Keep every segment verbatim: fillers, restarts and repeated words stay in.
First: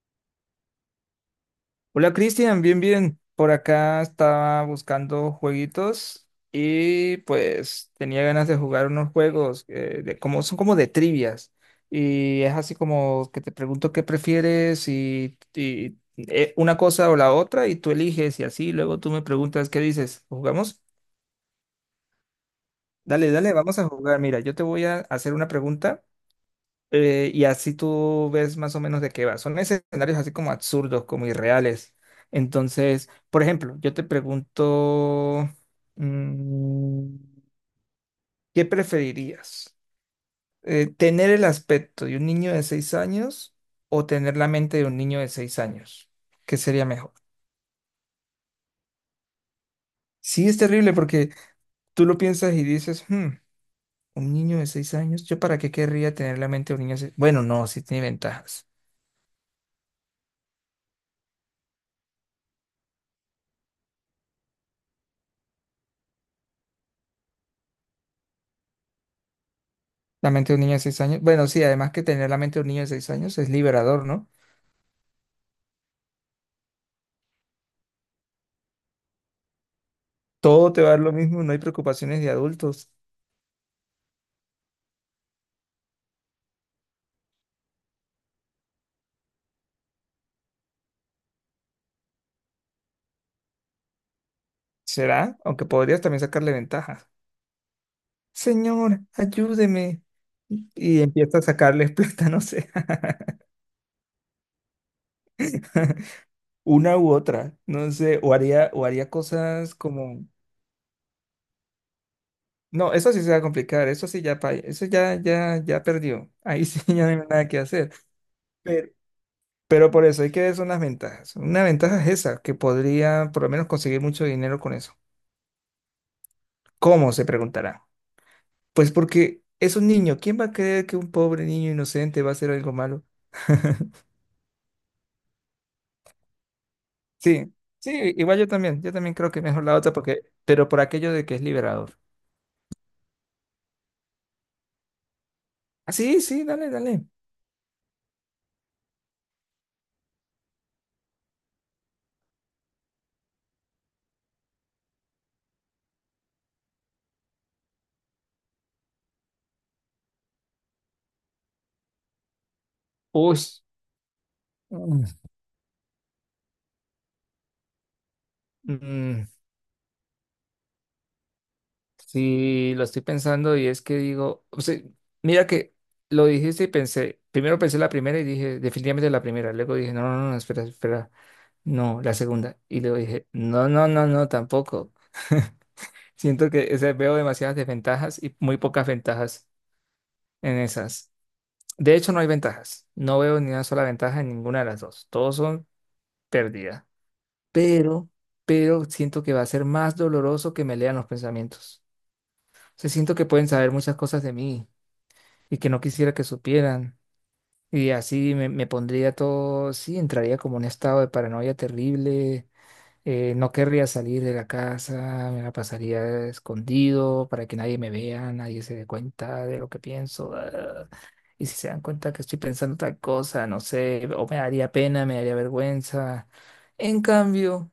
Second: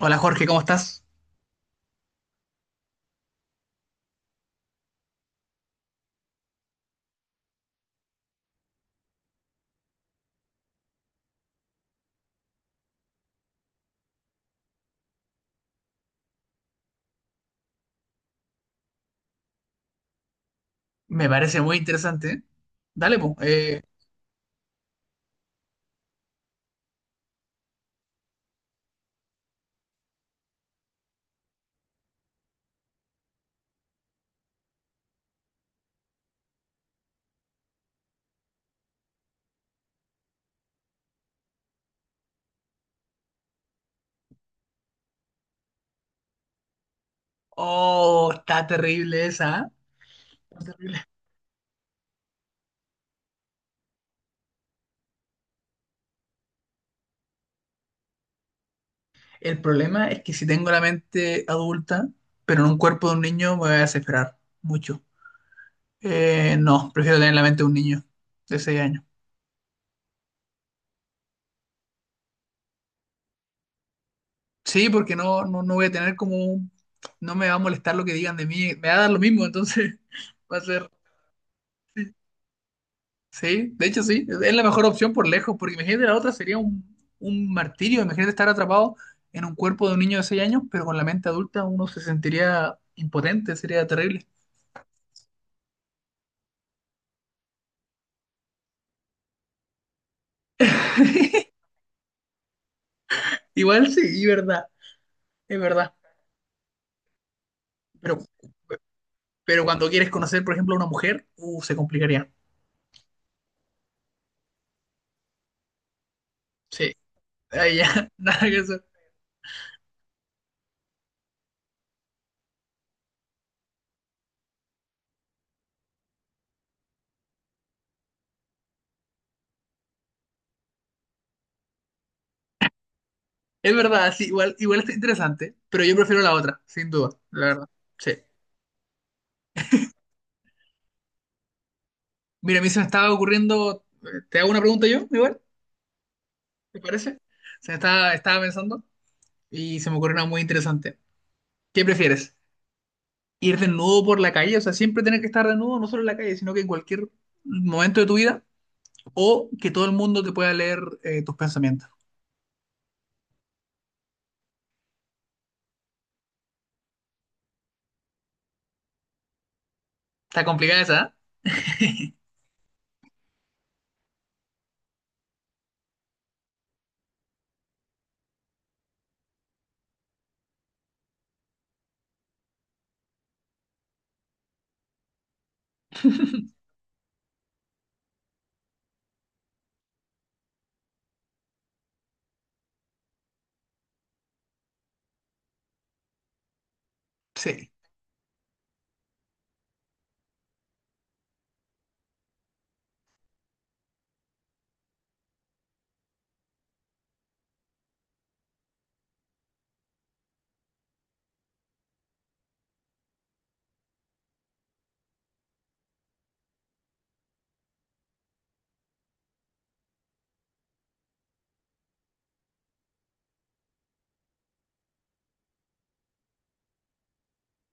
Hola Jorge, ¿cómo estás? Hola Cristian, bien, bien. Por acá estaba buscando jueguitos y pues tenía ganas de jugar unos juegos eh, de, como son como de trivias. Y es así como que te pregunto qué prefieres y, y, eh, una cosa o la otra y tú eliges y así luego tú me preguntas qué dices. ¿Jugamos? Me parece muy interesante. Dale, Dale, pues. dale, vamos Eh, a jugar. Mira, yo te voy a hacer una pregunta eh, y así tú ves más o menos de qué va. Son escenarios así como absurdos, como irreales. Entonces, por ejemplo, yo te pregunto, mm, ¿qué preferirías? Eh, ¿tener el aspecto de un niño de seis años o tener la mente de un niño de seis años? ¿Qué sería mejor? oh, está terrible esa. ¿Eh? Sí, es Está terrible terrible. porque tú lo piensas y dices, "Hmm, un niño de seis años, ¿yo para qué querría tener la mente de un niño de seis? Bueno, no, sí tiene ventajas. El problema es que si tengo la mente adulta, pero en un cuerpo de un niño, me voy a desesperar mucho. Eh, no, prefiero tener la mente de un niño de seis años. La mente de un niño de seis años. Bueno, sí, además que tener la mente de un niño de seis años es liberador, ¿no? Sí, porque no, no, no voy a tener como... un- No me va a molestar lo que digan de mí, me va a dar lo mismo, entonces va a Todo te va ser. a dar lo mismo, no hay preocupaciones de adultos. Sí, de hecho sí, es la mejor opción por lejos, porque imagínate la otra sería un, un martirio, imagínate estar atrapado en un cuerpo de un niño de seis años, pero con la mente adulta uno se sentiría impotente, sería terrible. ¿Será? Aunque podrías también sacarle ventajas. Señor, ayúdeme. Y empieza a sacarles plata, no sé. Igual sí, y verdad, es verdad, Una u otra, no pero, sé. O haría, o haría pero cosas cuando quieres como. conocer, por ejemplo, a una mujer, uh, se complicaría. No, eso sí se va a complicar, eso sí ya, pa- eso ya, ya, ya perdió. Ahí sí Sí, ya no hay nada que ahí ya, hacer. nada que hacer. Pero, Pero por eso hay que ver son las ventajas. Una ventaja es esa, que podría por lo menos conseguir mucho dinero con eso. ¿Cómo? Se preguntará. Pues porque es un niño. ¿Quién va a creer que un pobre niño inocente va a hacer algo malo? Es verdad, sí, igual, igual está interesante, pero yo prefiero la otra, sin duda, la Sí, verdad. Sí. sí, igual yo también. Yo también creo que mejor la otra porque, pero por aquello de que es liberador. Mira, a mí se me estaba ocurriendo, eh, ¿te hago una pregunta yo, igual? Ah, sí, sí, dale, ¿Te dale. parece? O sea, estaba, estaba pensando y se me ocurrió una muy interesante. ¿Qué prefieres? ¿Ir desnudo por la calle? O sea, siempre tener que estar desnudo, no solo en la calle, sino que en cualquier momento de tu vida. O que todo el mundo te pueda leer eh, tus pensamientos. Uy. Mm. Mm, Está complicada esa, ¿eh? sí, lo estoy pensando y es que digo, o sea, mira que lo dijiste y pensé, primero pensé la primera y dije, definitivamente la primera, luego dije, no, no, no, espera, espera, no, la segunda, y luego dije, no, no, no, no, tampoco. Siento que o sea, veo demasiadas desventajas y muy pocas ventajas en esas. De hecho, no hay ventajas, no veo ni una sola ventaja en ninguna de las dos, todos son pérdidas, Sí, pero, pero siento que va a ser más doloroso que me lean los pensamientos. O sea, siento que pueden saber muchas cosas de mí y que no quisiera que supieran. Y así me, me pondría todo, sí, entraría como en un estado de paranoia terrible, eh, no querría salir de la casa, me la pasaría escondido para que nadie me vea, nadie se dé cuenta de lo que pienso. Ah. Y si se dan cuenta que estoy pensando tal cosa, no sé, o me daría pena, me daría vergüenza. En cambio,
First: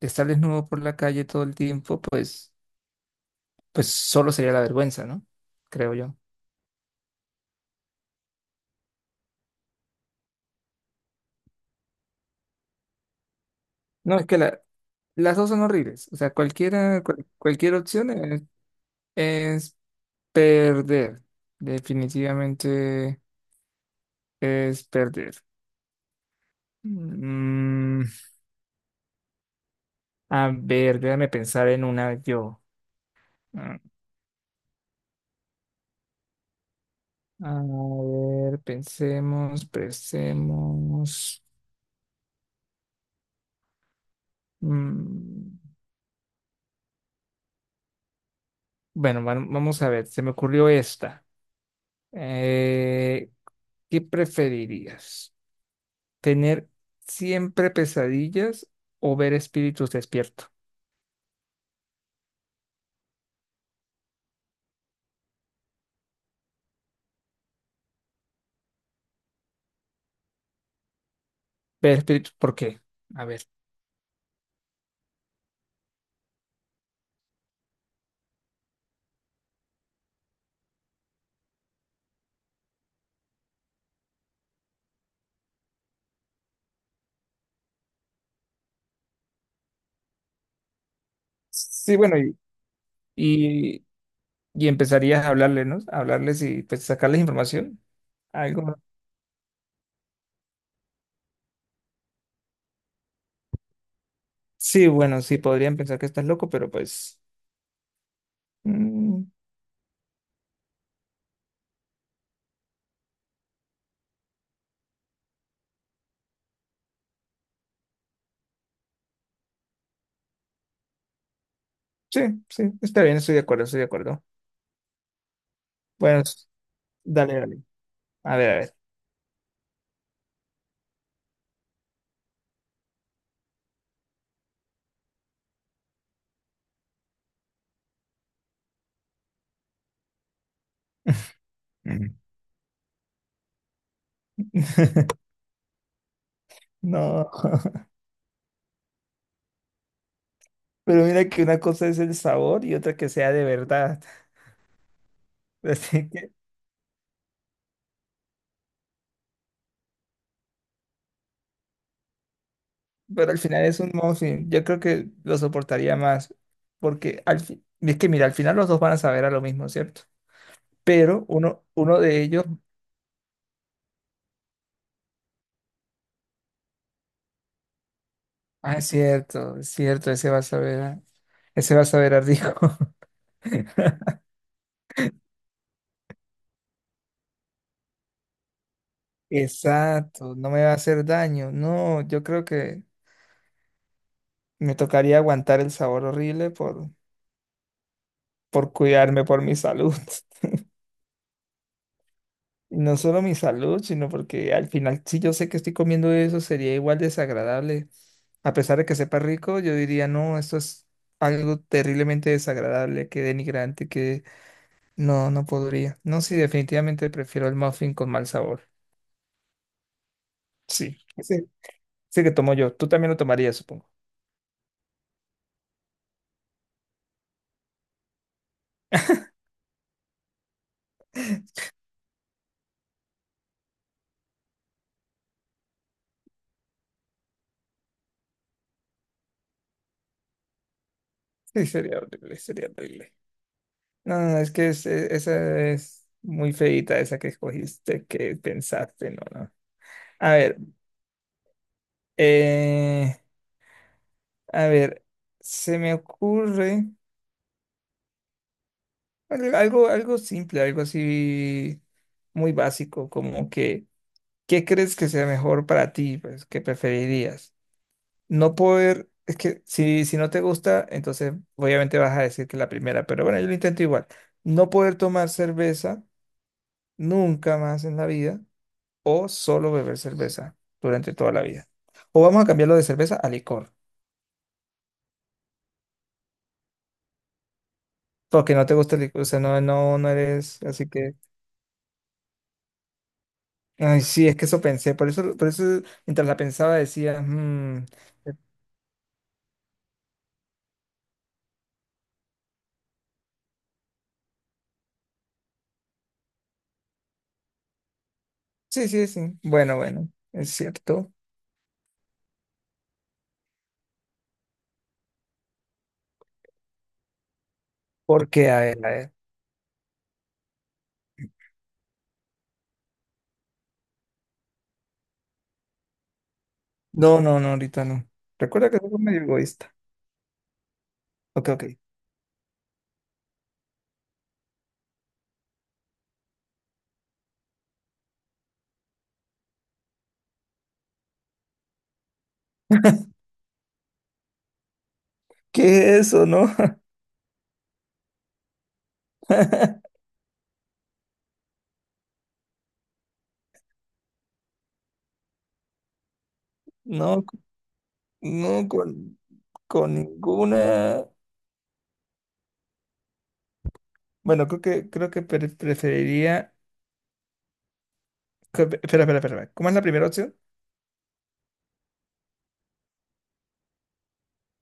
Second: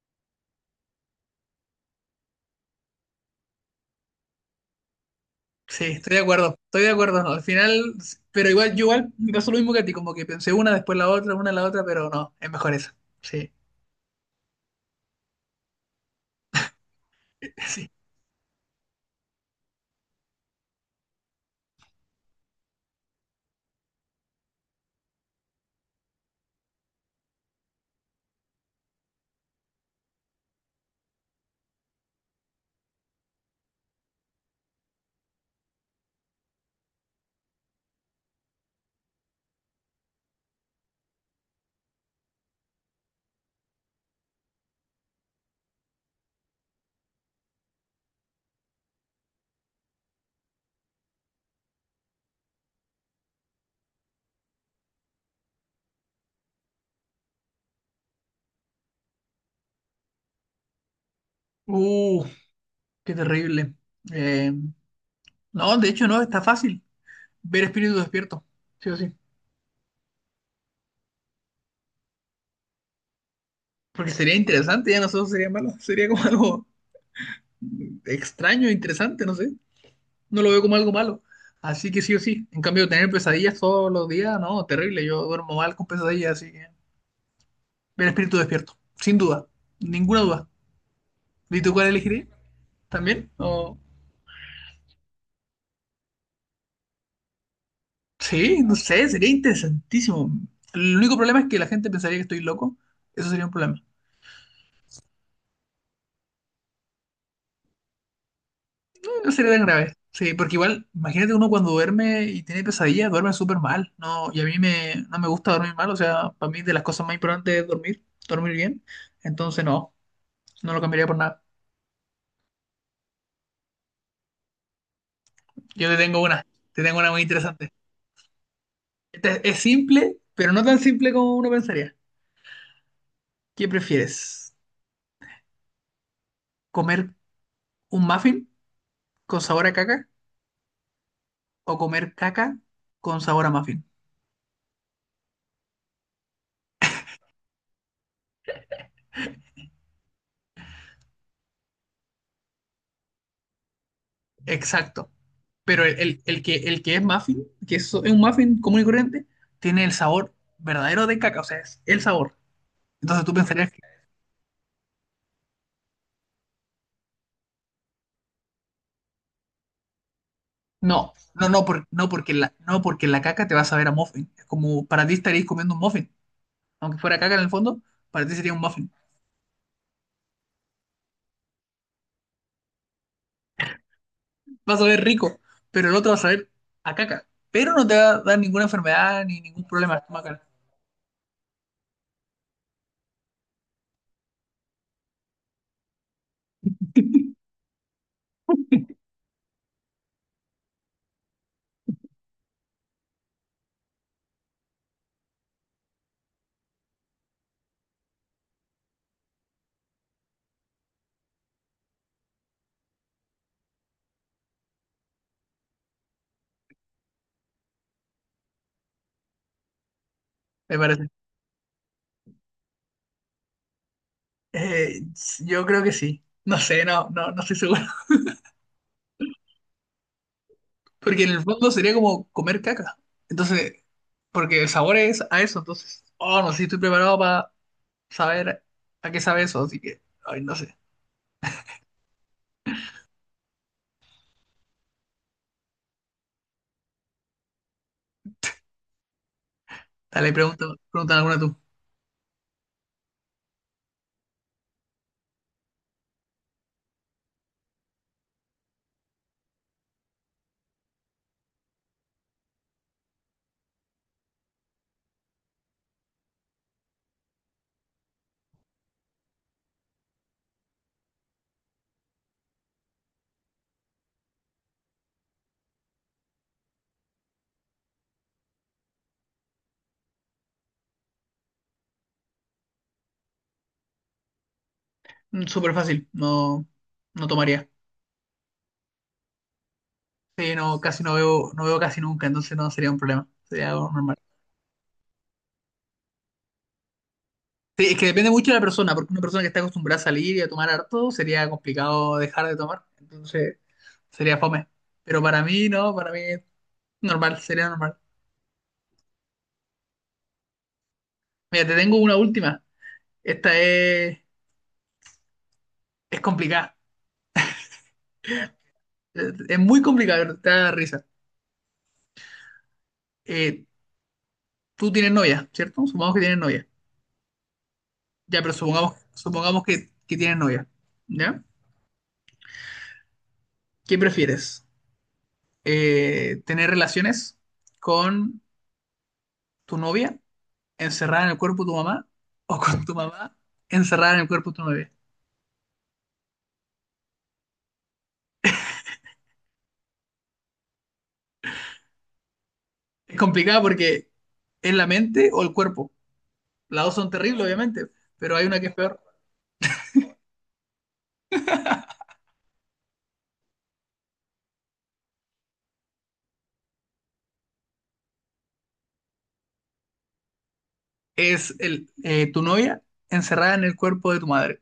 estar desnudo por la calle todo el tiempo, pues, pues solo sería la vergüenza, ¿no? sí, Creo estoy yo. de acuerdo, estoy de acuerdo. Al final, pero igual, yo igual me pasó lo mismo que a ti, como que pensé una, después la otra, una, la otra, pero no, es mejor esa. Sí, No, es que la, las dos son horribles. O sea, cualquiera, cual- cualquier sí. opción es, es perder. Definitivamente es perder. Mm, a ver, déjame pensar en una yo. Mm. A ver, pensemos, pensemos. Mm, bueno, va- vamos a ver, se me ocurrió esta. Eh, ¿qué preferirías? ¿Tener siempre pesadillas o ver espíritus despiertos? Uh, qué terrible. Eh, no, de hecho no, está fácil. Ver espíritu despierto, sí o sí. Ver, pe- ¿por qué? A ver. Porque sería interesante, ya no solo sería malo, sería como algo extraño, interesante, no sé. No lo veo como algo malo. Así que sí o sí. En cambio, tener pesadillas todos los días, no, terrible. Yo duermo mal con pesadillas, así que ver espíritu despierto, sin duda, ninguna duda. ¿Y tú cuál Sí, bueno, elegirías? y ¿También? ¿O... Y, y empezarías a hablarles, ¿no? A hablarles y pues sacarles información. Sí, no Algo. sé, sería interesantísimo. El único problema es que la gente pensaría que estoy loco. Eso sería un problema. Sí, bueno, sí, podrían pensar que estás loco, pero pues. mm, No sería tan grave. Sí, porque igual, imagínate uno cuando duerme y tiene pesadillas, duerme súper mal. No, y a mí me, no me gusta dormir mal, o sea, para mí de las cosas más importantes es dormir, dormir bien. Entonces no, no lo cambiaría por nada. sí, sí, está bien, estoy de acuerdo, estoy de acuerdo. Yo te tengo Bueno, una, s- te tengo una muy dale, dale. interesante. A ver, a ver. Esta es, es simple, pero no tan simple como uno pensaría. ¿Qué prefieres? ¿Comer un muffin con sabor a caca o comer Ujú. caca con sabor a muffin? No, pero mira que una cosa es el sabor y otra que sea de verdad. Exacto. Pero el, Así el- el que, el que es muffin, que es, es un muffin común y corriente, tiene el sabor verdadero de caca, o sea, es el sabor. Entonces pero tú al final pensarías que es un muffin. Yo creo que lo soportaría más. Porque al fin, es que mira, al final los dos van a saber a lo mismo, ¿cierto? no, Pero no, no, uno, por- uno no, de porque ellos, la, no porque la caca te va a saber a muffin. Es como para ti estarías comiendo un muffin. Aunque fuera caca en el fondo, para ti sería un ah, es muffin. cierto, es cierto, ese va a saber a, ese va a saber a rico. Vas a ver rico, pero el otro va a saber a caca. Pero no te va a dar ninguna enfermedad ni ningún problema Exacto, estomacal, no me va a hacer daño. No, yo creo que me tocaría aguantar el sabor horrible por, por cuidarme, por mi salud. Y no solo mi salud, sino porque al final, si yo sé que estoy comiendo eso, sería igual desagradable. A pesar de que sepa rico, yo diría, no, esto es algo terriblemente desagradable, que denigrante, que no, no podría. No, sí, definitivamente prefiero el muffin con mal sabor. me Sí, parece. sí, sí que tomo yo. Tú también lo tomarías, supongo. Eh, yo creo que sí. No sé, no, no, no estoy seguro. Porque en el fondo sería como comer caca. Entonces, porque el sabor es a eso. Entonces, oh, no sé si estoy preparado para saber a qué sabe eso. Así que, ay, no sé. Sí, sería horrible, sería horrible. No, no, no, es que es- e- esa es muy feita, esa que escogiste, que pensaste, no, no. Dale, A ver, pregunta, pregunta alguna tú. eh, a ver, se me ocurre al- algo, algo simple, algo así muy básico, como que, ¿qué crees que sea mejor para ti? Pues, ¿qué preferirías? No poder, es que si, si no te gusta, entonces obviamente vas a decir que la primera, pero bueno, yo lo intento igual. No poder tomar cerveza nunca más en la vida o solo beber cerveza durante toda la vida. O vamos a cambiarlo de cerveza a licor, Mm, Súper fácil. No, no tomaría. porque no te gusta el licor, o sea, no, no, no Sí, eres, no, así casi no que... veo, no veo casi nunca. Entonces no sería un problema. Sería algo Ay, normal. sí, es que eso pensé, por eso, por eso mientras la pensaba decía, "Mm, Sí, es que depende eh, mucho de la persona. Porque una persona que está acostumbrada a salir y a tomar harto, sería complicado dejar de tomar. Entonces, sería fome. Pero para mí, no, para mí es normal, sería normal. sí, sí, sí, bueno, bueno, es cierto, Mira, te tengo una última. Esta es, es complicada. porque, a ver, a ver, Es es muy complicada, pero te da risa. Eh, tú tienes novia, ¿cierto? Supongamos que tienes novia. no, no, no, ahorita no, Ya, pero recuerda que soy supongamos, medio supongamos egoísta, que, que tienes novia. ¿Ya? ok, ok, ¿Qué prefieres? Eh, ¿tener relaciones con tu novia encerrada en el cuerpo de tu mamá o con tu mamá encerrada en el cuerpo de tu novia? ¿qué es eso, no? Es complicada porque es la mente o el cuerpo. Las dos son No, terribles, obviamente, pero hay una que no es peor. con, con ninguna, bueno, creo que, creo que pre- preferiría, que- espera, espera, espera, ¿cómo es la primera opción? Es el, eh, tu novia encerrada en el cuerpo de tu madre.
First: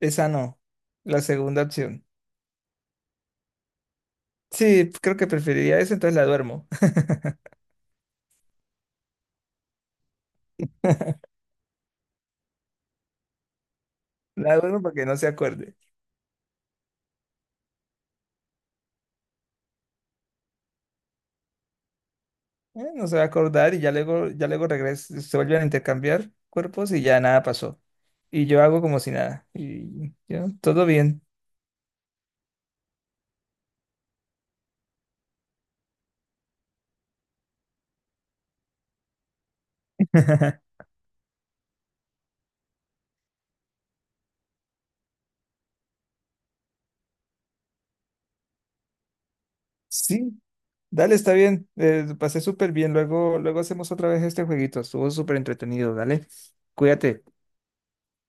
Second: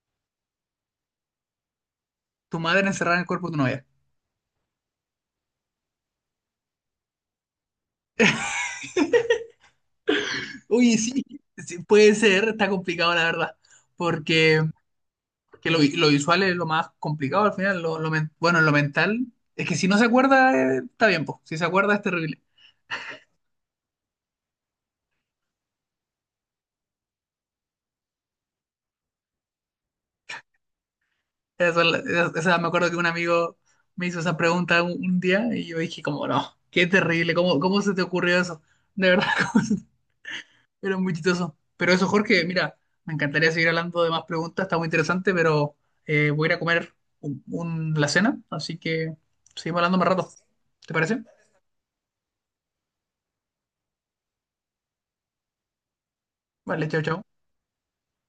Esa no, la segunda opción, Tu madre encerrada en el cuerpo de tu novia. sí, creo que preferiría eso, entonces la duermo, Uy, sí, sí, puede ser, está complicado la verdad, la porque, duermo para que no se porque acuerde. lo, vi- lo visual es lo más complicado al final, lo, lo men- bueno, lo mental, es que si no se acuerda, eh, está bien, po. Si se acuerda es terrible. Eh, no se va a acordar y ya luego, ya luego regresa, se vuelven a intercambiar cuerpos y ya nada pasó. Y yo hago como si nada. Y ya, todo bien. Esa, es la- esa- esa- Me acuerdo que un amigo me hizo esa pregunta un, un día y yo dije como, no, qué terrible, ¿cómo, cómo se te ocurrió eso? De verdad. Era muy chistoso. Pero eso, Jorge, mira, me encantaría seguir hablando de más preguntas, está muy interesante, pero eh, voy a ir a comer un, un- la cena, así que seguimos hablando más rato. Sí, ¿Te dale, parece? está bien. Eh, pasé súper bien. Luego, luego hacemos otra vez este jueguito. Estuvo súper entretenido. Dale, Vale, chao, chao. cuídate.